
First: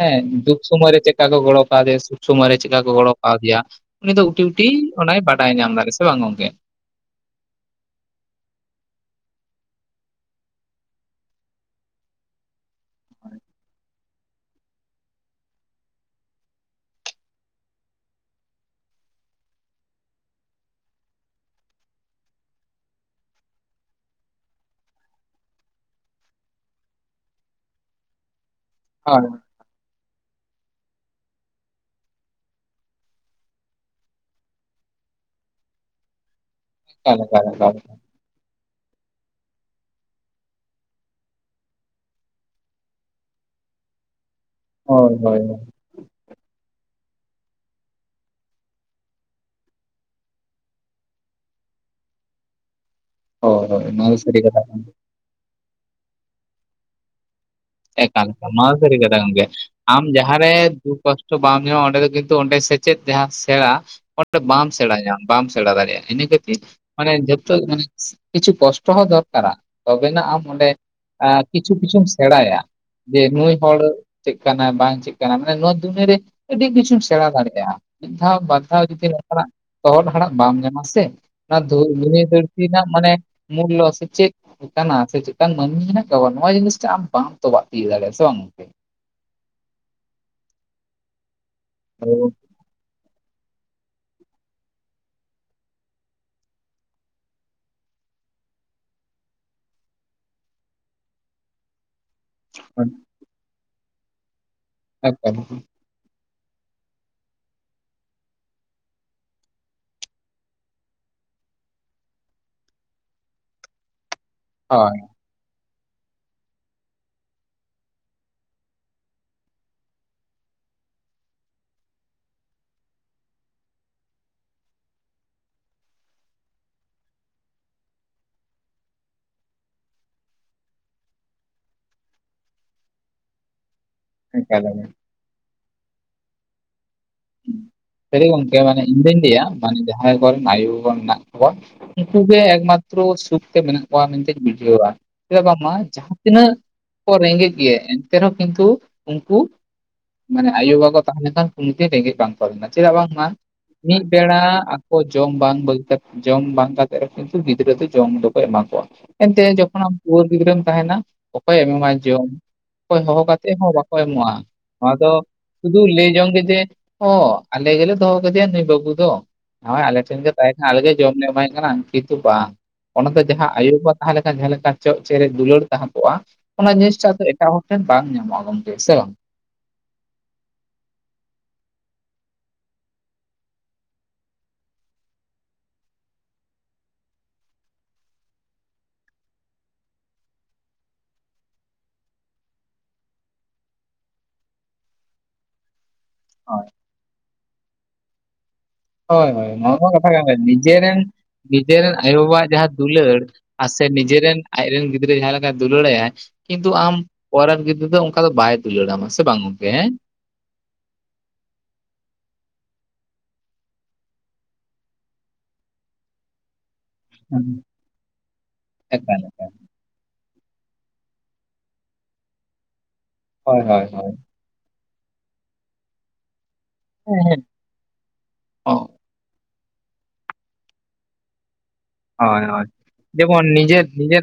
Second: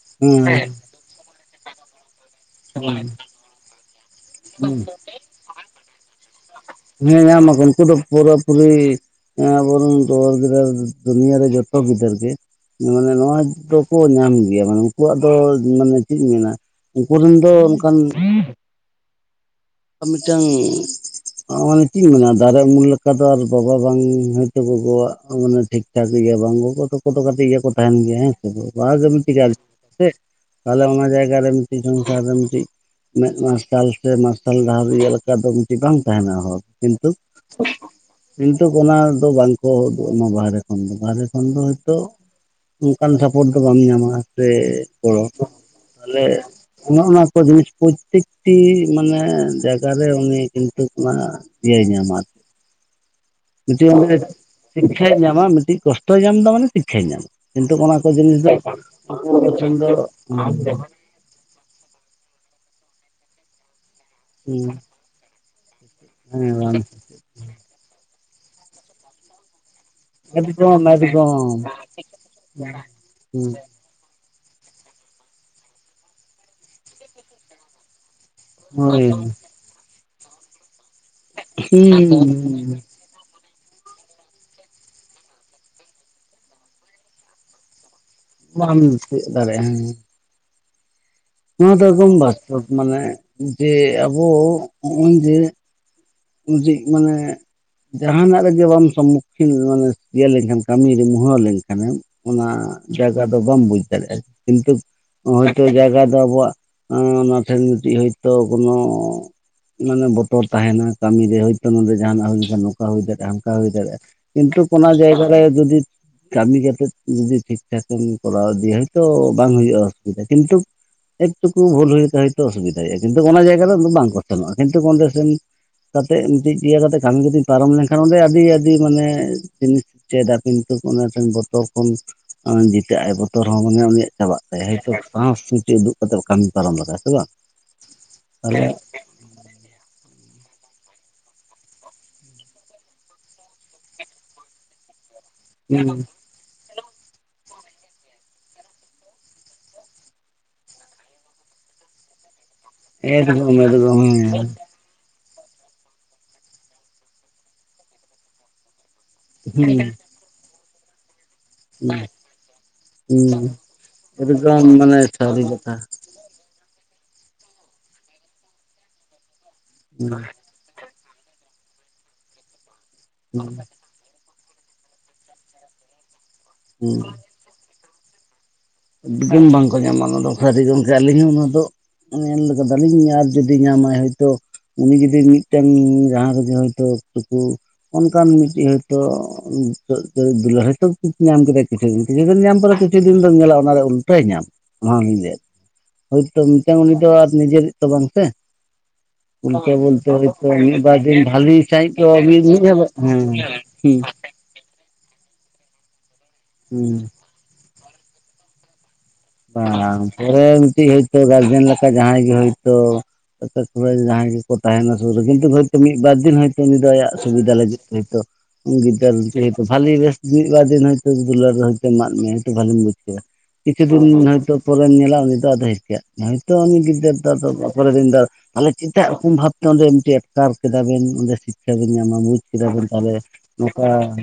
ᱦᱮᱸ ᱦᱩᱸ ᱫᱩᱠ ᱥᱚᱢᱚᱭ ᱨᱮ ᱪᱮᱫᱠᱟ ᱠᱚ ᱜᱚᱲᱚ ᱠᱟᱣᱫᱮᱭᱟ ᱥᱚᱢᱚᱭ ᱨᱮ ᱪᱮᱠᱟ ᱠᱚ ᱜᱚᱲᱚ ᱠᱟᱣᱫᱮᱭᱟ ᱩᱱᱤ ᱫᱚ ᱠᱩᱴᱤᱼᱩᱴᱤ ᱦᱩᱸ ᱚᱱᱟᱭ ᱵᱟᱰᱟᱭ ᱧᱟᱢ ᱫᱟ ᱥᱮ ᱵᱟᱝ ᱜᱚᱝᱠᱮ? ᱦᱮᱸ ᱧᱟᱢ ᱟᱵᱚᱱ ᱩᱱᱠᱩ ᱫᱚ ᱯᱩᱨᱟᱹ ᱯᱤᱨᱤ ᱦᱮᱸ ᱟᱵᱚ ᱨᱤᱱ ᱴᱩᱣᱟᱹᱨ ᱜᱤᱫᱽᱨᱟᱹ ᱫᱩᱱᱤᱭᱟᱹ ᱨᱮ ᱡᱚᱛᱚ ᱜᱤᱫᱟᱹᱨ ᱜᱮ ᱢᱟᱱᱮ ᱱᱚᱣᱟ ᱫᱚ ᱠᱚ ᱧᱟᱢ ᱜᱮᱭᱟ ᱢᱟᱱᱮ ᱩᱱᱠᱩᱣᱟᱜ ᱫᱚ ᱢᱟᱱᱮ ᱪᱮᱫ ᱤᱧ ᱢᱮᱱᱟ ᱩᱱᱠᱩ ᱨᱤᱱ ᱫᱚ ᱚᱱᱠᱟᱱ ᱢᱤᱫᱴᱟᱹᱝ ᱢᱟᱱᱮ ᱪᱤᱧ ᱢᱮᱱᱟ ᱫᱟᱨᱮ ᱩᱢᱩᱞ ᱞᱮᱠᱟ ᱫᱚ ᱟᱨ ᱵᱟᱵᱟ ᱵᱟᱝ ᱦᱚᱭᱛᱚ ᱜᱚᱜᱚᱣᱟᱜ ᱢᱟᱱᱮ ᱴᱷᱤᱠ ᱟᱪᱪᱷᱟ ᱵᱟᱝ ᱠᱟᱛᱮ ᱜᱮ ᱠᱚ ᱛᱟᱦᱮᱱ ᱜᱮᱭᱟ ᱦᱮᱸ ᱥᱮ ᱦᱳᱭ ᱵᱟᱝ [unintelligible] ᱛᱟᱦᱚᱞᱮ ᱚᱱᱟ ᱡᱟᱭᱜᱟ ᱨᱮ ᱢᱤᱫᱴᱤᱡ [unintelligible] ᱢᱤᱫᱴᱤᱡ ᱢᱮᱫ ᱢᱟᱨᱥᱟᱞ ᱥᱮ ᱢᱟᱨᱥᱟᱞ ᱥᱟᱞ ᱰᱟᱦᱟᱨ ᱤᱭᱟᱹ ᱞᱮᱠᱟ ᱫᱚ ᱢᱤᱫᱴᱤᱡ ᱵᱟᱝ ᱛᱟᱦᱮᱱᱟ ᱦᱚᱲ ᱠᱤᱱᱛᱩ ᱮᱠᱟᱞ ᱮᱠᱟᱞ ᱮᱠᱟᱞ ᱠᱤᱱᱛᱩ ᱚᱱᱟ ᱫᱚ ᱵᱟᱝᱠᱚ ᱩᱫᱩᱜ ᱟᱢᱟ ᱵᱟᱦᱨᱮ ᱠᱷᱚᱱ ᱫᱚ ᱵᱟᱦᱨᱮ ᱠᱷᱚᱱ ᱫᱚ ᱦᱚᱭᱛᱳ ᱚᱱᱠᱟᱱ ᱥᱟᱯᱳᱨᱴ ᱫᱚ ᱵᱟᱢ ᱧᱟᱢᱟ ᱥᱮ ᱦᱳᱭ ᱜᱚᱲᱚ ᱦᱳᱭ ᱛᱟᱦᱚᱞᱮ ᱚᱱᱮ ᱚᱱᱟ ᱠᱚ ᱡᱤᱱᱤᱥ ᱯᱨᱚᱛᱛᱮᱠᱴᱤ ᱢᱟᱱᱮ ᱡᱟᱭᱜᱟ ᱨᱮ ᱩᱱᱤ ᱠᱤᱱᱛᱩ ᱚᱱᱟ ᱤᱭᱟᱹᱭ ᱧᱟᱢᱟ ᱦᱳᱭ ᱦᱳᱭ ᱱᱚᱣᱟ ᱫᱚ ᱢᱤᱫᱴᱤᱡ ᱥᱟᱹᱨᱤ ᱠᱟᱛᱷᱟ ᱠᱟᱱᱟ ᱥᱤᱠᱠᱷᱟᱭ ᱧᱟᱢᱟ ᱢᱤᱫᱴᱤᱡ ᱠᱚᱥᱴᱚᱭ ᱧᱟᱢ ᱫᱟ ᱢᱟᱱᱮ ᱥᱤᱠᱠᱟᱭ ᱧᱟᱢᱟ ᱠᱤᱱᱛᱩ ᱚᱱᱟ ᱠᱚ ᱮᱠᱟᱞ ᱡᱤᱱᱤᱥ ᱱᱚᱣᱟ ᱫᱚ ᱥᱟᱹᱨᱤ ᱠᱟᱛᱷᱟ ᱜᱚᱝᱠᱮ ᱫᱚ ᱟᱢ ᱡᱟᱦᱟᱸᱨᱮ ᱫᱩᱠ ᱠᱚᱥᱴᱚ ᱵᱟᱢ ᱧᱟᱢᱟ ᱚᱸᱰᱮ ᱫᱚ ᱠᱤᱱᱛᱩ ᱚᱸᱰᱮ ᱥᱮᱪᱮᱫ ᱡᱟᱦᱟᱸ ᱥᱮᱬᱟ ᱚᱸᱰᱮ ᱵᱟᱢ ᱥᱮᱬᱟ ᱧᱟᱢᱟ ᱵᱟᱢ ᱥᱮᱬᱟ ᱫᱟᱲᱮᱭᱟᱜᱼᱟ ᱤᱱᱟᱹ ᱠᱷᱟᱹᱛᱤᱨ ᱢᱟᱱᱮ ᱡᱚᱛᱚ ᱢᱟᱱᱮ ᱠᱤᱪᱷᱩ ᱠᱚᱥᱴᱚ ᱦᱚᱸ ᱫᱚᱨᱠᱟᱨᱟ ᱛᱚᱵᱮᱱᱟᱜ ᱟᱢ ᱚᱸᱰᱮ ᱮᱠᱫᱚᱢ ᱮᱠᱫᱚᱢ ᱠᱤᱪᱷᱩ ᱠᱤᱪᱷᱩᱢ ᱥᱮᱬᱟᱭᱟ ᱡᱮ ᱱᱩᱭ ᱦᱚᱲ ᱪᱮᱫ ᱠᱟᱱᱟᱭ ᱵᱟᱝ ᱪᱮᱫ ᱠᱟᱱᱟᱭ ᱢᱟᱱᱮ ᱱᱚᱣᱟ ᱫᱩᱱᱭᱟᱹᱨᱮ ᱟᱹᱰᱤ ᱠᱤᱪᱷᱩᱢ ᱥᱮᱲᱟ ᱫᱟᱲᱮᱭᱟᱜᱼᱟ ᱢᱤᱫ ᱫᱷᱟᱣ ᱵᱟᱨ ᱫᱷᱟᱣ ᱦᱳᱭ ᱡᱩᱫᱤ ᱚᱱᱠᱟᱱᱟᱜ ᱛᱚᱦᱚᱫ ᱦᱟᱲᱟᱜ ᱵᱟᱢ ᱧᱟᱢᱟ ᱥᱮ ᱚᱱᱟ ᱫᱷᱩᱲᱤ ᱫᱷᱟᱹᱨᱛᱤ ᱨᱮᱱᱟᱜ ᱢᱟᱱᱮ ᱢᱩᱞᱞᱚ ᱥᱮ ᱪᱮᱫ ᱞᱮᱠᱟᱱᱟᱜ ᱥᱮ ᱪᱮᱫ ᱠᱟᱱ ᱢᱟᱹᱱᱢᱤ ᱦᱮᱱᱟᱜ ᱠᱚᱣᱟ ᱱᱚᱣᱟ ᱡᱤᱱᱤᱥ ᱴᱟᱜ ᱟᱢ ᱵᱟᱢ ᱛᱚᱵᱟᱜ ᱛᱤᱭᱩᱜ ᱞᱟᱜᱟᱜ ᱥᱮ ᱵᱟᱝ ᱜᱚᱝᱠᱮ? ᱵᱟᱢ [unintelligible] ᱫᱟᱲᱮᱭᱟᱜᱼᱟ ᱦᱮᱸ ᱱᱚᱣᱟ ᱫᱚ ᱚ ᱮᱠᱫᱚᱢ ᱵᱟᱥᱛᱚᱵᱽ ᱢᱟᱱᱮ ᱡᱮ ᱟᱵᱚ ᱦᱚᱸᱜᱼᱚᱭ ᱡᱮ ᱡᱮ ᱢᱟᱱᱮ ᱡᱟᱦᱟᱸᱱᱟᱜ ᱨᱮᱜᱮ ᱵᱟᱢ ᱥᱚᱢᱢᱩᱠᱷᱤᱱ ᱢᱟᱱᱮ ᱤᱭᱟᱹ ᱞᱮᱱᱠᱷᱟᱱ ᱠᱟᱹᱢᱤ ᱨᱮ ᱢᱩᱦᱟᱹ ᱞᱮᱱ ᱠᱷᱟᱱᱮᱢ ᱚᱱᱟ ᱡᱟᱭᱜᱟ ᱫᱚ ᱵᱟᱢ ᱵᱩᱡᱽ ᱫᱟᱲᱮᱭᱟᱜᱼᱟ ᱠᱤᱱᱛᱩ ᱮᱠᱟᱞ ᱦᱳᱭ ᱦᱚᱭᱛᱳ ᱡᱟᱭᱜᱟ ᱫᱚ ᱟᱵᱚᱣᱟᱜ ᱚᱱᱟ ᱴᱷᱮᱱ ᱢᱤᱫᱴᱤᱡ ᱦᱚᱳᱭᱛᱚ ᱠᱳᱱᱳ ᱢᱟᱱᱮ ᱵᱚᱛᱚᱨ ᱛᱟᱦᱮᱸᱱᱟ ᱠᱟᱹᱢᱤ ᱨᱮ ᱦᱚᱭᱛᱳ ᱱᱚᱰᱮ ᱡᱟᱦᱟᱸᱱᱟᱜ ᱦᱩᱭ ᱞᱮᱠᱷᱟᱱ ᱱᱚᱝᱠᱟ ᱦᱩᱭ ᱫᱟᱲᱮᱭᱟᱜᱼᱟ ᱚᱱᱠᱟ ᱦᱩᱭ ᱫᱟᱲᱮᱭᱟᱜᱼᱟ ᱠᱤᱱᱛᱩ ᱠᱚᱱᱚ ᱡᱟᱭᱜᱟ ᱨᱮ ᱡᱩᱫᱤ ᱠᱟᱹᱢᱤ ᱠᱟᱛᱮᱫ ᱡᱩᱫᱤ ᱴᱷᱤᱠ ᱴᱷᱟᱠ ᱮᱢ ᱠᱚᱨᱟᱣ ᱤᱫᱤᱭᱟ ᱦᱚᱭᱛᱚ ᱵᱟᱝ ᱦᱩᱭᱩᱜᱼᱟ ᱚᱥᱩᱵᱤᱫᱷᱟ ᱠᱤᱱᱛᱩ ᱮᱠ ᱴᱩᱠᱩ ᱵᱷᱩᱞ ᱦᱩᱭ ᱛᱮ ᱦᱳᱭ ᱛᱚ ᱚᱥᱩᱤᱫᱟ ᱦᱩᱭᱩᱜᱼᱟ ᱠᱤᱱᱛᱩ ᱚᱱᱟ ᱡᱟᱭᱜᱟ ᱨᱮ ᱵᱟᱝᱠᱚ ᱥᱮᱱᱚᱜᱼᱟ ᱠᱤᱱᱛᱩ ᱚᱸᱰᱮ ᱥᱮᱱ ᱠᱟᱛᱮᱫ ᱢᱤᱫᱴᱮᱱ ᱤᱭᱟᱹ ᱠᱟᱛᱮᱮᱫ ᱠᱟᱹᱢᱤ ᱠᱟᱛᱮ ᱠᱟᱛᱮᱧ ᱯᱟᱨᱚᱢ ᱞᱮᱱᱠᱷᱟᱱ ᱚᱸᱰᱮ ᱟᱹᱰᱤ ᱟᱹᱰᱤ ᱢᱟᱱᱮ ᱡᱤᱱᱤᱥ ᱪᱮᱫᱟ ᱠᱤᱱᱛᱩ ᱚᱱᱟᱴᱮᱱ ᱵᱚᱛᱚᱨ ᱠᱷᱚᱱ ᱡᱤᱛᱟᱹᱜ ᱟᱭ ᱵᱚᱛᱚᱨ ᱦᱚᱸ ᱢᱟᱱᱮ ᱩᱱᱤᱭᱟᱜ ᱪᱟᱵᱟᱜ ᱮᱠᱟᱞ ᱛᱟᱭᱟ ᱦᱚᱭᱛᱳ ᱮᱠᱟᱞ ᱥᱟᱥ ᱥᱩᱴᱤ ᱩᱫᱩᱜ ᱠᱟᱛᱮ ᱠᱟᱹᱢᱤ ᱯᱟᱨᱚᱢ ᱞᱮᱠᱟ ᱥᱮ ᱵᱟᱝ ᱥᱟᱹᱨᱤ ᱜᱚᱝᱠᱮ ᱛᱟᱦᱚᱞᱮ ᱢᱟᱱᱮ ᱤᱧ ᱫᱩᱧ ᱞᱟᱹᱭᱟ ᱢᱟᱱᱮ ᱡᱟᱦᱟᱸᱭ ᱠᱚᱨᱮ ᱟᱭᱳ ᱵᱟᱵᱟ ᱢᱮᱱᱟᱜ ᱠᱚᱣᱟ ᱩᱱᱠᱩ ᱜᱮ ᱮᱠᱢᱟᱛᱨᱚ ᱥᱩᱠᱛᱮ ᱢᱮᱱᱟᱜ ᱠᱚᱣᱟ ᱢᱮᱱ ᱛᱤᱧ ᱵᱩᱡᱷᱟᱹᱣᱟ ᱪᱮᱫᱟᱜ ᱵᱟᱝᱢᱟ ᱮᱠᱫᱚᱢ ᱮᱠᱫᱚᱢ ᱡᱟᱦᱟᱸ ᱛᱤᱱᱟᱹᱜ ᱠᱚ ᱨᱮᱸᱜᱮᱡ ᱜᱮᱭᱟ ᱮᱱᱛᱮ ᱨᱮᱦᱚᱸ ᱠᱤᱱᱛᱩ ᱩᱱᱠᱩ ᱢᱟᱱᱮ ᱟᱭᱳᱼᱵᱟᱵᱟ ᱛᱟᱦᱮᱸ ᱞᱮᱱᱠᱷᱟᱱ ᱫᱤᱱ ᱨᱮᱸᱜᱮᱡ ᱵᱟᱝ ᱛᱚᱞ ᱞᱮᱱᱟ ᱪᱮᱫᱟᱜ ᱦᱮᱸ ᱵᱟᱝᱢᱟ ᱢᱤᱫ ᱵᱮᱲᱟ ᱡᱚᱢ ᱵᱟᱝ ᱫᱚᱨᱠᱟᱨ ᱠ ᱡᱚᱢ ᱵᱟᱝ ᱠᱟᱛᱮᱫ ᱨᱮ ᱦᱚᱸ ᱠᱤᱱᱛᱩ ᱜᱤᱫᱽᱨᱟᱹ ᱫᱚ ᱡᱚᱢ ᱫᱚᱠᱚ ᱮᱢᱟ ᱠᱚᱣᱟ ᱮᱱᱛᱮᱫ ᱦᱩᱸ ᱡᱚᱠᱷᱚᱱ ᱟᱢ ᱴᱩᱣᱟᱹᱨ ᱜᱤᱫᱽᱨᱟᱹᱢ ᱛᱟᱦᱮᱸᱱᱟ ᱚᱠᱚᱭᱮ ᱮᱢᱟᱢᱟ ᱡᱚᱢ ᱚᱠᱚᱭ ᱦᱚᱦᱚ ᱦᱩᱸ ᱠᱟᱛᱮᱫ ᱦᱚᱸ ᱵᱟᱠᱚ ᱦᱩᱸ ᱮᱢᱚᱜᱼᱟ ᱮᱠᱫᱚᱢ ᱱᱚᱣᱟ ᱢᱟᱱᱮ ᱫᱚ ᱥᱟᱹᱨᱤ ᱠᱟᱛᱷᱟ ᱥᱩᱫᱩ ᱞᱟᱹᱭ ᱡᱚᱝ ᱜᱮ ᱡᱮ ᱚ ᱟᱞᱮ ᱜᱮᱞᱮ ᱫᱚᱦᱚ ᱠᱟᱫᱮᱭᱟ ᱱᱩᱭ ᱵᱟᱹᱵᱩ ᱫᱚ ᱱᱚᱜᱼᱚᱭ ᱟᱞᱮ ᱦᱩᱸ ᱴᱷᱮᱱ ᱜᱮ ᱛᱟᱦᱮᱸ ᱟᱞᱜᱮ ᱡᱚᱢ ᱞᱮ ᱮᱢᱟᱭ ᱠᱟᱱᱟ ᱠᱤᱱᱛᱩ ᱵᱟᱝ ᱚᱱᱟᱛᱮ ᱦᱩᱸ ᱡᱟᱦᱟᱸ ᱟᱹᱭᱩ ᱵᱟ ᱡᱟᱦᱟᱸ ᱞᱮᱠᱟ ᱡᱟᱦᱟᱸ ᱞᱮᱠᱟ ᱪᱚᱜ ᱪᱮᱨᱮᱡ ᱫᱩᱞᱟᱹᱲ ᱛᱟᱦᱮᱸ ᱠᱚᱜᱼᱟ ᱚᱱᱟ ᱦᱩᱸ ᱡᱤᱱᱤᱥ ᱴᱟᱜ ᱫᱚ ᱮᱴᱟᱜ ᱦᱚᱲ ᱴᱷᱮᱱ ᱵᱟᱝ ᱧᱟᱢᱚᱜᱼᱟ ᱜᱚᱝᱠᱮ [inaudible] ᱥᱮ ᱦᱟᱝ ᱜᱩᱱ ᱵᱟᱝᱠᱚ ᱧᱟᱢᱟ ᱚᱱᱟ ᱫᱚ ᱥᱟᱹᱨᱤ ᱜᱚᱢᱠᱮ ᱟᱹᱞᱤᱧ ᱱᱚᱫᱚ ᱧᱮᱞ ᱠᱮᱫᱟ ᱞᱤᱧ ᱟᱨ ᱡᱩᱫᱤ ᱧᱟᱢᱟᱭ ᱦᱤᱛᱳᱜ ᱩᱱᱤ ᱡᱩᱫᱤ ᱢᱤᱫᱴᱟᱝ ᱡᱟᱦᱟᱸ ᱨᱮᱜᱮ ᱦᱭᱛᱳ ᱩᱠᱩ ᱚᱱᱠᱟᱱ ᱢᱤᱫᱴᱮᱱ ᱦᱚᱭᱛᱳ ᱱᱤᱛᱚᱜ ᱫᱚ ᱫᱩᱞᱟᱹᱲ ᱦᱚᱭᱛᱚ ᱧᱟᱢ ᱠᱮᱫᱟᱭ ᱠᱤᱪᱷᱩ ᱫᱤᱱ ᱠᱤᱪᱷᱩ ᱫᱤᱱ ᱧᱟᱢ ᱯᱚᱨ ᱠᱤᱪᱷᱩ ᱫᱤᱱ ᱫᱚ ᱧᱮᱞᱚᱜ-ᱟ ᱚᱱᱟᱨᱮ ᱩᱞᱴᱟᱹᱭ ᱧᱟᱢ ᱚᱱᱟᱞᱤᱧ ᱞᱟᱹᱭᱮᱫ ᱦᱳᱭᱛᱳ ᱦᱳᱭ ᱢᱤᱫᱴᱟᱝ ᱩᱱᱤ ᱫᱚ ᱟᱨ ᱱᱤᱡᱮᱨᱤᱡ ᱛᱚ ᱵᱟᱝ ᱥᱮ ᱦᱳᱭ ᱦᱳᱭ ᱜᱚᱝᱠᱮ ᱱᱚᱣᱟ ᱢᱟ ᱵᱚᱞᱛᱮ ᱠᱟᱛᱷᱟ ᱠᱟᱱ ᱜᱮ ᱦᱚᱭᱛᱳ ᱢᱤᱫ ᱱᱤᱡᱮᱨᱮᱱ ᱵᱟᱨ ᱫᱤᱱ ᱵᱷᱟᱞᱤ ᱱᱤᱡᱮᱨᱮᱱ ᱥᱟᱦᱤᱡ [unintelligible] ᱟᱭᱳᱼᱵᱟᱵᱟᱣᱟᱜ ᱡᱟᱦᱟᱸ ᱫᱩᱞᱟᱹᱲ ᱟᱨ ᱥᱮ ᱱᱤᱡᱮᱨᱮᱱ ᱟᱡᱨᱮ ᱨᱮᱱ ᱜᱤᱫᱽᱨᱟᱹ ᱡᱟᱦᱟᱸ ᱞᱮᱠᱟᱭ ᱫᱩᱞᱟᱹᱲᱟᱭᱟᱭ ᱠᱤᱱᱛᱩ ᱟᱢ ᱦᱩᱸ ᱯᱚᱨ ᱨᱮᱱ ᱜᱤᱫᱽᱨᱟᱹ ᱫᱚ ᱚᱱᱠᱟ ᱫᱚ ᱵᱟᱭ ᱫᱩᱞᱟᱹᱲᱢᱟ ᱥᱮ ᱵᱟᱝ ᱜᱚᱝᱠᱮ ᱦᱮᱸ ᱯᱚᱨᱮ ᱢᱤᱫ ᱴᱤᱡ ᱦᱚᱭᱛᱚ ᱜᱟᱨᱡᱮᱱ ᱞᱮᱠᱟ ᱡᱟᱦᱟᱸᱭ ᱜᱮ ᱦᱳᱭᱛᱚ ᱡᱟᱦᱟᱸᱭ ᱜᱮᱠᱚ ᱛᱟᱦᱮᱸᱱᱟ ᱥᱩᱨ ᱨᱮ ᱠᱤᱱᱛᱩ ᱢᱤᱫ ᱵᱟᱨ ᱫᱤᱱ ᱦᱚᱭᱛ ᱩᱱᱤ ᱫᱚ ᱟᱭᱟᱜ ᱦᱮᱸ᱾ ᱥᱩᱵᱤᱫᱷᱟ ᱞᱟᱹᱜᱤᱫ ᱛᱮ ᱦᱚᱭᱛᱚ ᱜᱤᱫᱟᱹᱨ ᱮᱠᱟᱞ ᱮᱠᱟᱞ ᱵᱷᱟᱞᱤ ᱵᱮᱥ ᱢᱤᱫᱵᱟᱨ ᱫᱤᱱ ᱦᱚᱭᱛᱚ ᱫᱩᱞᱟᱹᱲ ᱨᱮ ᱦᱚᱭᱛᱳ ᱮᱢᱟᱜ ᱢᱮᱭᱟᱭ ᱦᱚᱭᱛᱳ ᱵᱷᱷᱟᱞᱤᱢ ᱵᱩᱡᱽ ᱠᱮᱫᱟ ᱦᱳᱭ ᱦᱳᱭ [unintelligible] ᱦᱳᱭ ᱦᱚᱭᱛᱚ ᱯᱚᱨᱮᱢ ᱧᱮᱞᱟ ᱩᱱᱤ ᱫᱚ ᱟᱫᱚ ᱦᱤᱨᱠᱟᱹᱜ ᱢᱮᱭᱟ ᱦᱚᱭᱛᱚ ᱩᱱᱤ ᱜᱤᱫᱽᱨᱟᱹ ᱦᱮᱸ ᱦᱮᱸ ᱫᱚ ᱯᱚᱨᱮ ᱫᱤᱱ ᱫᱚ ᱟᱞᱮ ᱪᱮᱫᱟᱜ ᱨᱚᱠᱚᱢ ᱵᱷᱟᱵᱛᱮ ᱚᱸᱰᱮ ᱢᱤᱫᱴᱮᱡ ᱟᱴᱠᱟᱨ ᱠᱮᱫᱟ ᱵᱮᱱ ᱚᱸᱰᱮ ᱠᱷᱟ ᱵᱤᱱ ᱧᱟᱢᱟ ᱵᱩᱡ ᱦᱳᱭ ᱦᱳᱭ ᱠᱮᱫᱟᱵᱚᱱ ᱛᱟᱦᱚᱞᱮ ᱡᱮᱢᱚᱱ ᱱᱤᱡᱮᱨ ᱱᱚᱝᱠᱟ ᱱᱤᱡᱮᱨ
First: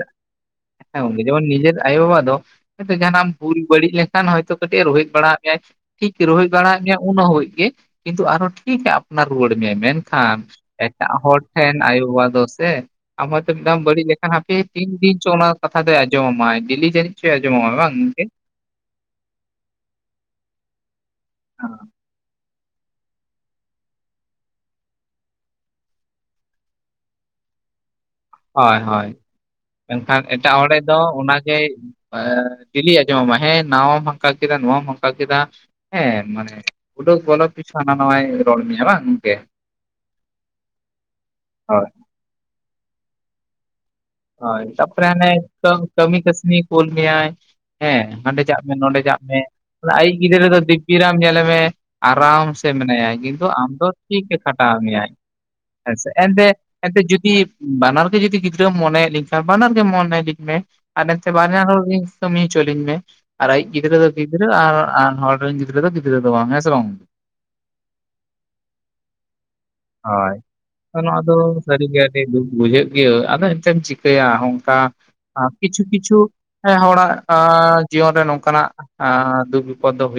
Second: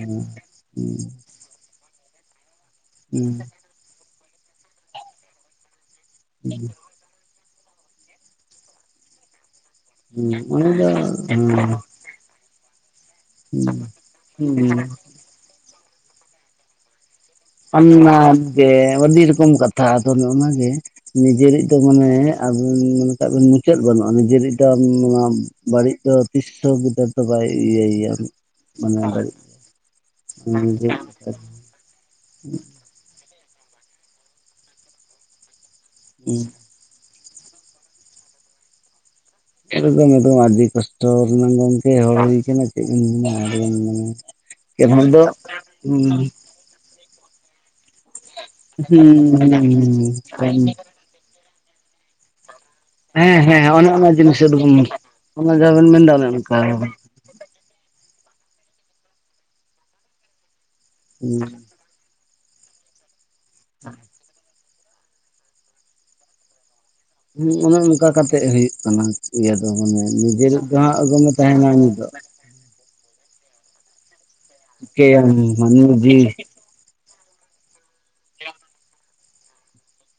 ᱩ ᱦᱮᱸ ᱩᱱᱤ ᱡᱮᱢᱚᱱ ᱱᱤᱡᱮᱨ ᱟᱭᱳᱼᱵᱟᱵᱟ ᱦᱚᱭᱛᱚ ᱡᱟᱦᱟᱱᱟᱜ ᱵᱷᱩᱞ ᱵᱟᱹᱲᱤᱡ ᱞᱮᱱᱠᱷᱟᱱ ᱦᱚᱭᱛᱚ ᱠᱟᱹᱴᱤᱪ ᱮ ᱨᱳᱦᱮᱫ ᱵᱟᱲᱟ ᱟᱫ ᱢᱮᱭᱟᱭ ᱴᱷᱤᱠ ᱨᱚᱦᱮᱫ ᱵᱟᱲᱟᱫ ᱢᱮᱭᱟ ᱩᱱ ᱦᱟᱹᱵᱤᱡ ᱜᱮ ᱠᱤᱱᱛᱩ ᱟᱨᱦᱚ ᱴᱷᱤᱠᱮ ᱟᱯᱱᱟᱨ ᱨᱩᱣᱟᱹᱲ ᱢᱮᱭᱟᱭ ᱢᱮᱱ ᱠᱷᱟᱱ ᱚᱱᱟ ᱫᱚ ᱮᱴᱟᱜ ᱦᱚᱲ ᱦᱩᱸ ᱴᱷᱮᱱ ᱦᱩᱸ ᱟᱭᱳ-ᱵᱟᱵᱟ ᱫᱚᱥ ᱛᱮ ᱟᱢ ᱦᱚᱭᱛᱚ ᱢᱤᱫ ᱫᱷᱟᱣᱮᱢ ᱵᱟᱹᱲᱤᱡ ᱟᱠᱟᱱᱟ ᱦᱟᱯᱮ ᱦᱩᱸ ᱛᱤᱱ ᱫᱤᱱ ᱪᱚ ᱚᱱᱟ ᱠᱟᱛᱷᱟ ᱫᱚᱭ ᱟᱸᱡᱚᱢ ᱟᱢᱟᱭ ᱰᱮᱞᱤ ᱡᱟᱹᱱᱤᱡ ᱪᱚᱭ ᱟᱸᱡᱚᱢᱟᱢᱟᱭ ᱵᱟᱝ ᱚᱱᱼᱱᱟ ᱜᱚᱝᱠᱮ? ᱜᱮ ᱟᱹᱰᱤ ᱨᱚᱠᱚᱢ ᱠᱟᱛᱷᱟ ᱟᱫᱚ ᱱᱚᱜ ᱱᱚᱣᱟ ᱜᱮ ᱱᱤᱡᱮᱨᱤᱡ ᱫᱚ ᱢᱟᱱᱮ ᱟᱹᱵᱤᱱ ᱢᱮᱱ ᱠᱟᱜ ᱵᱤᱱ ᱢᱩᱪᱟᱹᱫ ᱵᱟᱹᱱᱩᱜᱼᱟ ᱱᱤᱡᱮᱨᱤᱡ ᱫᱚ ᱚᱱᱟ ᱵᱟᱹᱲᱤᱡ ᱫᱚ ᱛᱤᱥ ᱦᱚᱸ ᱛᱚ ᱵᱟᱭ ᱤᱭᱟᱹᱭᱟ ᱦᱚᱭ ᱦᱚᱭ ᱮᱱᱠᱷᱟᱱ ᱮᱴᱟᱜ ᱦᱚᱲᱮᱜ ᱫᱚ ᱚᱱᱟ ᱜᱮ ᱰᱮᱞᱤ ᱟᱸᱡᱚᱢᱚᱜᱼᱢᱟ ᱦᱮᱸ ᱱᱟᱣᱟᱢ ᱦᱟᱱᱠᱟ ᱠᱮᱫᱟ ᱱᱚᱣᱟᱢ ᱦᱟᱱᱠᱟ ᱠᱮᱫᱟ ᱦᱮᱸ ᱢᱟᱱᱮ ᱳᱰᱳᱠ ᱵᱚᱞᱚ ᱯᱤᱪᱷᱩ ᱦᱟᱱᱟ ᱱᱷᱟᱣᱟᱭ ᱨᱚᱲ ᱢᱮᱭᱟ ᱵᱟᱝ ᱜᱚᱝᱠᱮ ᱮ ᱜᱚᱢᱠᱮ ᱱᱤᱛᱚᱜ ᱟᱹᱰᱤ ᱠᱚᱥᱴᱚ ᱨᱮᱱᱟᱜ ᱦᱳᱭ ᱜᱚᱝᱠᱮ ᱦᱚᱲ ᱦᱩᱭ ᱟᱠᱟᱱᱟ ᱪᱮᱫ ᱵᱤᱱ ᱢᱮᱱᱟ ᱟᱹᱰᱤ ᱜᱟᱱ ᱦᱚᱭ ᱛᱟᱯᱚᱨᱮ ᱦᱟᱱᱮ ᱠᱟᱹᱢ ᱠᱟᱹᱢᱤ ᱠᱟᱹᱥᱱᱤ ᱠᱩᱞ ᱢᱮᱭᱟᱭ ᱦᱮᱸ ᱦᱟᱸᱰᱮ ᱪᱟᱜ ᱢᱮ ᱱᱚᱸᱰᱮ ᱪᱟᱜ ᱢᱮ ᱟᱹᱭᱤᱡ ᱜᱤᱫᱽᱨᱟᱹᱫᱚ ᱫᱤᱯᱤᱨᱟᱢ ᱧᱮᱞᱮ ᱢᱮ ᱟᱨᱟᱢ ᱥᱮ ᱛᱮ ᱢᱮᱱᱟᱭᱟ ᱦᱮᱸ ᱠᱤᱱᱛᱩ ᱟᱢ ᱦᱮᱸ ᱫᱚ ᱚᱱᱮ ᱚᱱᱟ ᱴᱷᱤᱠ ᱜᱮ ᱡᱤᱱᱤᱥ ᱠᱷᱟᱴᱟᱣ ᱮᱠᱫᱚᱢ ᱢᱮᱭᱟᱭ ᱚᱱᱟ ᱡᱟᱦᱟᱸ ᱵᱮᱱ ᱦᱮᱸᱥᱮ ᱢᱮᱱᱫᱟ ᱚᱱᱮ ᱮᱸᱰᱮ ᱚᱱᱠᱟ ᱮᱸᱰᱮ ᱦᱩᱸ ᱡᱩᱫᱤ ᱵᱟᱱᱟᱨ ᱜᱮ ᱡᱩᱫᱤ ᱜᱤᱫᱽᱨᱟᱹ ᱢᱚᱱᱮᱭᱮᱫ ᱞᱤᱧ ᱠᱷᱟᱱ ᱵᱟᱱᱟᱨ ᱜᱮ ᱢᱚᱱᱮ ᱞᱤᱧ ᱢᱮ ᱟᱨ ᱮᱱᱛᱮ ᱵᱟᱱᱟᱨ ᱦᱚᱲ ᱨᱤ ᱠᱟᱹᱢᱤ ᱦᱚᱪᱚ ᱞᱤᱧ ᱢᱮ ᱟᱨ ᱟᱹᱭᱤᱡ ᱜᱤᱫᱽᱨᱟᱹ ᱫᱚ ᱜᱤᱫᱽᱨᱟᱹ ᱟᱨ ᱦᱚᱲ ᱨᱮᱱ ᱜᱤᱫᱽᱨᱟᱹ ᱫᱚ ᱜᱤᱫᱽᱨᱟᱹ ᱫᱚ ᱵᱟᱝ ᱦᱮᱸ ᱥᱮ ᱵᱟᱝ ᱦᱮᱸ ᱚᱱᱮ ᱚᱱᱠᱟ ᱠᱟᱛᱮᱜ ᱦᱩᱭᱩᱜ ᱠᱟᱱᱟ ᱤᱭᱟᱹ ᱫᱚ ᱢᱟᱱᱮ ᱦᱳᱭ ᱱᱤᱡᱮᱨᱤᱡ ᱫᱚ ᱦᱟᱸᱜ ᱱᱚᱣᱟ ᱟᱜᱚᱢᱮ ᱫᱚ ᱛᱟᱦᱮᱱᱟ ᱱᱤᱛ ᱥᱟᱹᱨᱤᱜᱮ ᱫᱚ ᱟᱹᱰᱤ ᱫᱩᱠ ᱵᱩᱡᱷᱟᱹᱜ ᱜᱮᱭᱟᱹ ᱟᱫᱚ ᱮᱱ ᱛᱮᱢ ᱪᱤᱠᱟᱹᱭᱟ ᱚᱱᱠᱟ ᱪᱤᱠᱟᱹᱭᱟᱢ ᱠᱤᱪᱷᱩ ᱢᱟᱹᱱᱢᱤ ᱠᱤᱪᱷᱩ ᱡᱤᱣᱤ ᱦᱮᱸ ᱦᱚᱲᱟᱜ ᱟᱸᱻ ᱡᱤᱭᱚᱱ ᱨᱮ ᱱᱚᱝᱠᱟ ᱱᱟᱜ ᱟᱸᱻ ᱫᱩᱠ ᱵᱤᱯᱚᱫᱽ ᱫᱚ ᱦᱩᱭᱩᱜ